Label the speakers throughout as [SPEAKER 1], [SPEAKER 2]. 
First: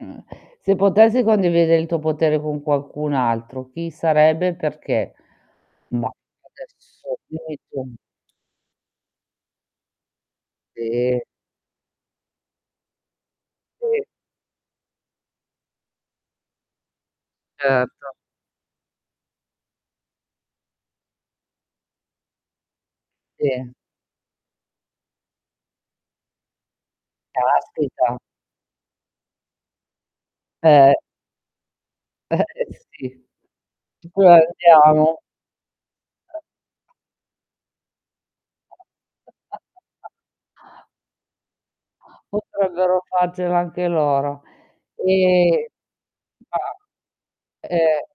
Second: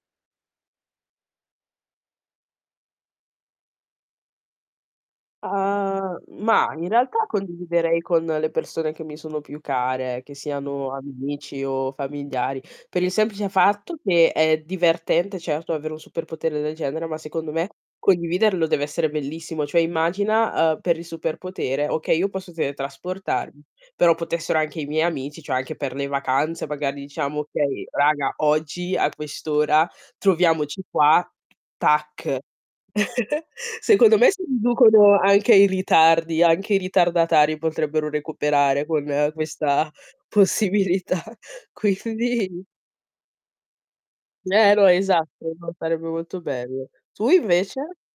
[SPEAKER 1] Mhmm, se potessi condivide il tuo potere con qualcun altro, chi sarebbe e perché? Mah,
[SPEAKER 2] Ah, mah, in
[SPEAKER 1] adesso,
[SPEAKER 2] realtà
[SPEAKER 1] dimmi tu
[SPEAKER 2] condividerei con le persone che mi sono più care, che siano
[SPEAKER 1] Sì.
[SPEAKER 2] amici o familiari, per il semplice fatto
[SPEAKER 1] Sì.
[SPEAKER 2] che è divertente, certo, avere un super potere del genere, ma secondo me
[SPEAKER 1] Certo.
[SPEAKER 2] condividerlo deve essere bellissimo. Cioè immagina, uhm, per il super potere: okay io posso teletrasportarmi,
[SPEAKER 1] Sì.
[SPEAKER 2] però potessero anche i miei amici, cioè anche per le vacanze magari diciamo: "Okay
[SPEAKER 1] Caspita.
[SPEAKER 2] raga, oggi a quest'ora troviamoci
[SPEAKER 1] Eh.
[SPEAKER 2] qua", tac.
[SPEAKER 1] Eh, eh sì.
[SPEAKER 2] Secondo me si riducono
[SPEAKER 1] [unintelligible]
[SPEAKER 2] anche i ritardi, anche i ritardatari potrebbero recuperare con questa possibilità, quindi
[SPEAKER 1] Potrebbero farcela anche loro.
[SPEAKER 2] Eh no esatto,
[SPEAKER 1] E
[SPEAKER 2] no sarebbe molto bello.
[SPEAKER 1] mah
[SPEAKER 2] Tu invece?
[SPEAKER 1] ehm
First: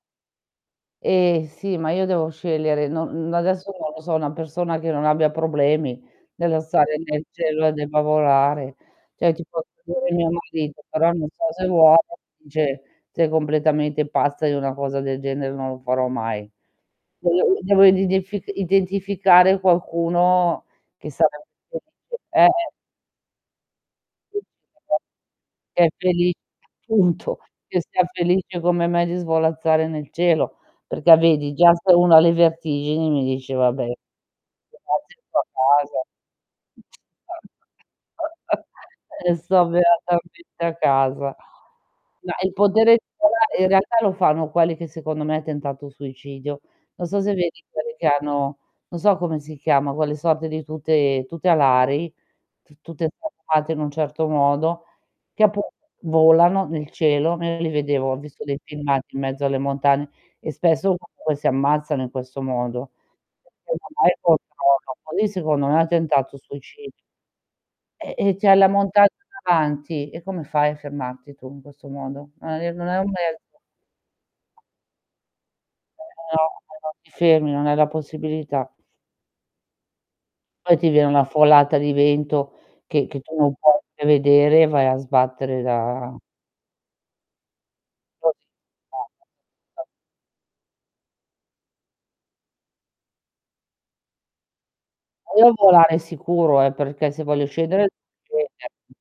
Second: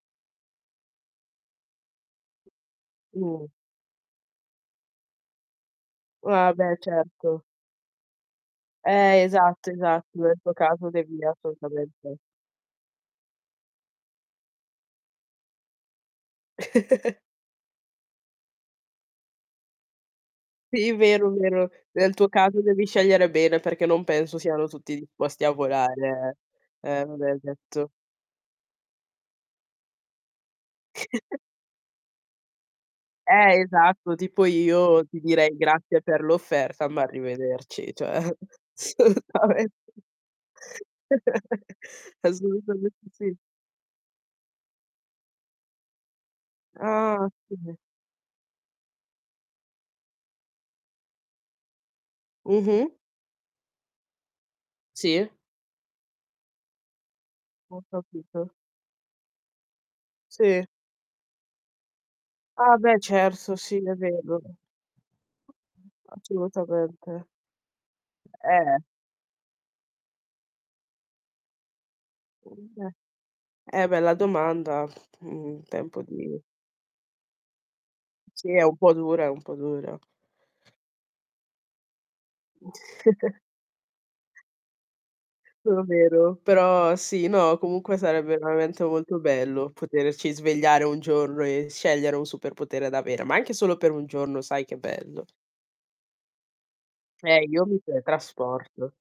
[SPEAKER 1] Eh sì, ma io devo scegliere. Non
[SPEAKER 2] Mh.
[SPEAKER 1] adesso, non lo so, una persona che non abbia problemi,
[SPEAKER 2] Ah,
[SPEAKER 1] nello
[SPEAKER 2] beh
[SPEAKER 1] stare nel
[SPEAKER 2] certo.
[SPEAKER 1] cielo e debba volare.
[SPEAKER 2] Eh,
[SPEAKER 1] Cioè ti posso
[SPEAKER 2] esatto, esatto.
[SPEAKER 1] dire mio
[SPEAKER 2] Nel tuo
[SPEAKER 1] marito,
[SPEAKER 2] caso,
[SPEAKER 1] però
[SPEAKER 2] devi
[SPEAKER 1] non so se vuole,
[SPEAKER 2] assolutamente
[SPEAKER 1] dice: "Sei completamente pazza, io una cosa del genere non lo farò mai". Devo i devo ridef identificare, qualcuno
[SPEAKER 2] Sì
[SPEAKER 1] che
[SPEAKER 2] vero,
[SPEAKER 1] sarebbe
[SPEAKER 2] vero. Nel
[SPEAKER 1] felice,
[SPEAKER 2] tuo caso
[SPEAKER 1] eh.
[SPEAKER 2] devi scegliere bene, perché non penso siano tutti
[SPEAKER 1] [unintelligible]
[SPEAKER 2] disposti a
[SPEAKER 1] che è feli
[SPEAKER 2] volare, eh. Eh vabbè,
[SPEAKER 1] appunto, che
[SPEAKER 2] detto
[SPEAKER 1] sia felice come me di svolazzare nel cielo, perché vedi già se uno ha le vertigini mi dice:
[SPEAKER 2] Eh
[SPEAKER 1] "Vabbè,
[SPEAKER 2] esatto, tipo io ti
[SPEAKER 1] grazie sto a
[SPEAKER 2] direi: "Grazie
[SPEAKER 1] casa".
[SPEAKER 2] per l'offerta ma
[SPEAKER 1] [unintelligible]
[SPEAKER 2] arrivederci". Cioè
[SPEAKER 1] "E sto
[SPEAKER 2] assolutamente.
[SPEAKER 1] beatamente a casa". Ma il potere
[SPEAKER 2] Assolutamente
[SPEAKER 1] di
[SPEAKER 2] sì.
[SPEAKER 1] volare in realtà lo fanno quelli che secondo me, tentato suicidio. Non so
[SPEAKER 2] Ah,
[SPEAKER 1] se vedi
[SPEAKER 2] [unintelligible]
[SPEAKER 1] quelli che hanno, non so come si chiama, quelle sorte di tute tute alari,
[SPEAKER 2] Mh-mm.
[SPEAKER 1] tutte [unintelligible] in un certo modo,
[SPEAKER 2] Sì.
[SPEAKER 1] che appunto volano nel cielo, io li
[SPEAKER 2] Ho
[SPEAKER 1] vedevo ho visto
[SPEAKER 2] capito.
[SPEAKER 1] dei filmati in mezzo alle montagne e
[SPEAKER 2] Sì.
[SPEAKER 1] spesso comunque si ammazzano in questo
[SPEAKER 2] Ah
[SPEAKER 1] modo.
[SPEAKER 2] beh certo, sì è
[SPEAKER 1] [unintelligible]
[SPEAKER 2] vero.
[SPEAKER 1] così secondo me ha tentato suicidio.
[SPEAKER 2] Assolutamente.
[SPEAKER 1] E, ehm, c'hai la
[SPEAKER 2] Eh.
[SPEAKER 1] montagna davanti, e come fai a fermarti tu in questo modo? Non e non è un mezzo
[SPEAKER 2] Eh, bella domanda. Mh, tempo
[SPEAKER 1] [unintelligible]
[SPEAKER 2] di
[SPEAKER 1] No, non ti fermi, non hai la
[SPEAKER 2] Sì, è
[SPEAKER 1] possibilità.
[SPEAKER 2] un po' dura, è un po' dura.
[SPEAKER 1] Poi ti viene una folata di vento, che che tu non puoi prevedere e vai a sbattere
[SPEAKER 2] Ce lo
[SPEAKER 1] da
[SPEAKER 2] vedo però sì, no, comunque sarebbe
[SPEAKER 1] Così
[SPEAKER 2] veramente molto bello,
[SPEAKER 1] [unintelligible]
[SPEAKER 2] poterci svegliare un giorno e scegliere un super potere da avere, ma anche solo per 1 giorno, sai che bello.
[SPEAKER 1] Voglio volare sicuro eh, perché se
[SPEAKER 2] Eh,
[SPEAKER 1] voglio
[SPEAKER 2] io mi
[SPEAKER 1] scendere, [unintelligible]
[SPEAKER 2] teletrasporto.
[SPEAKER 1] scender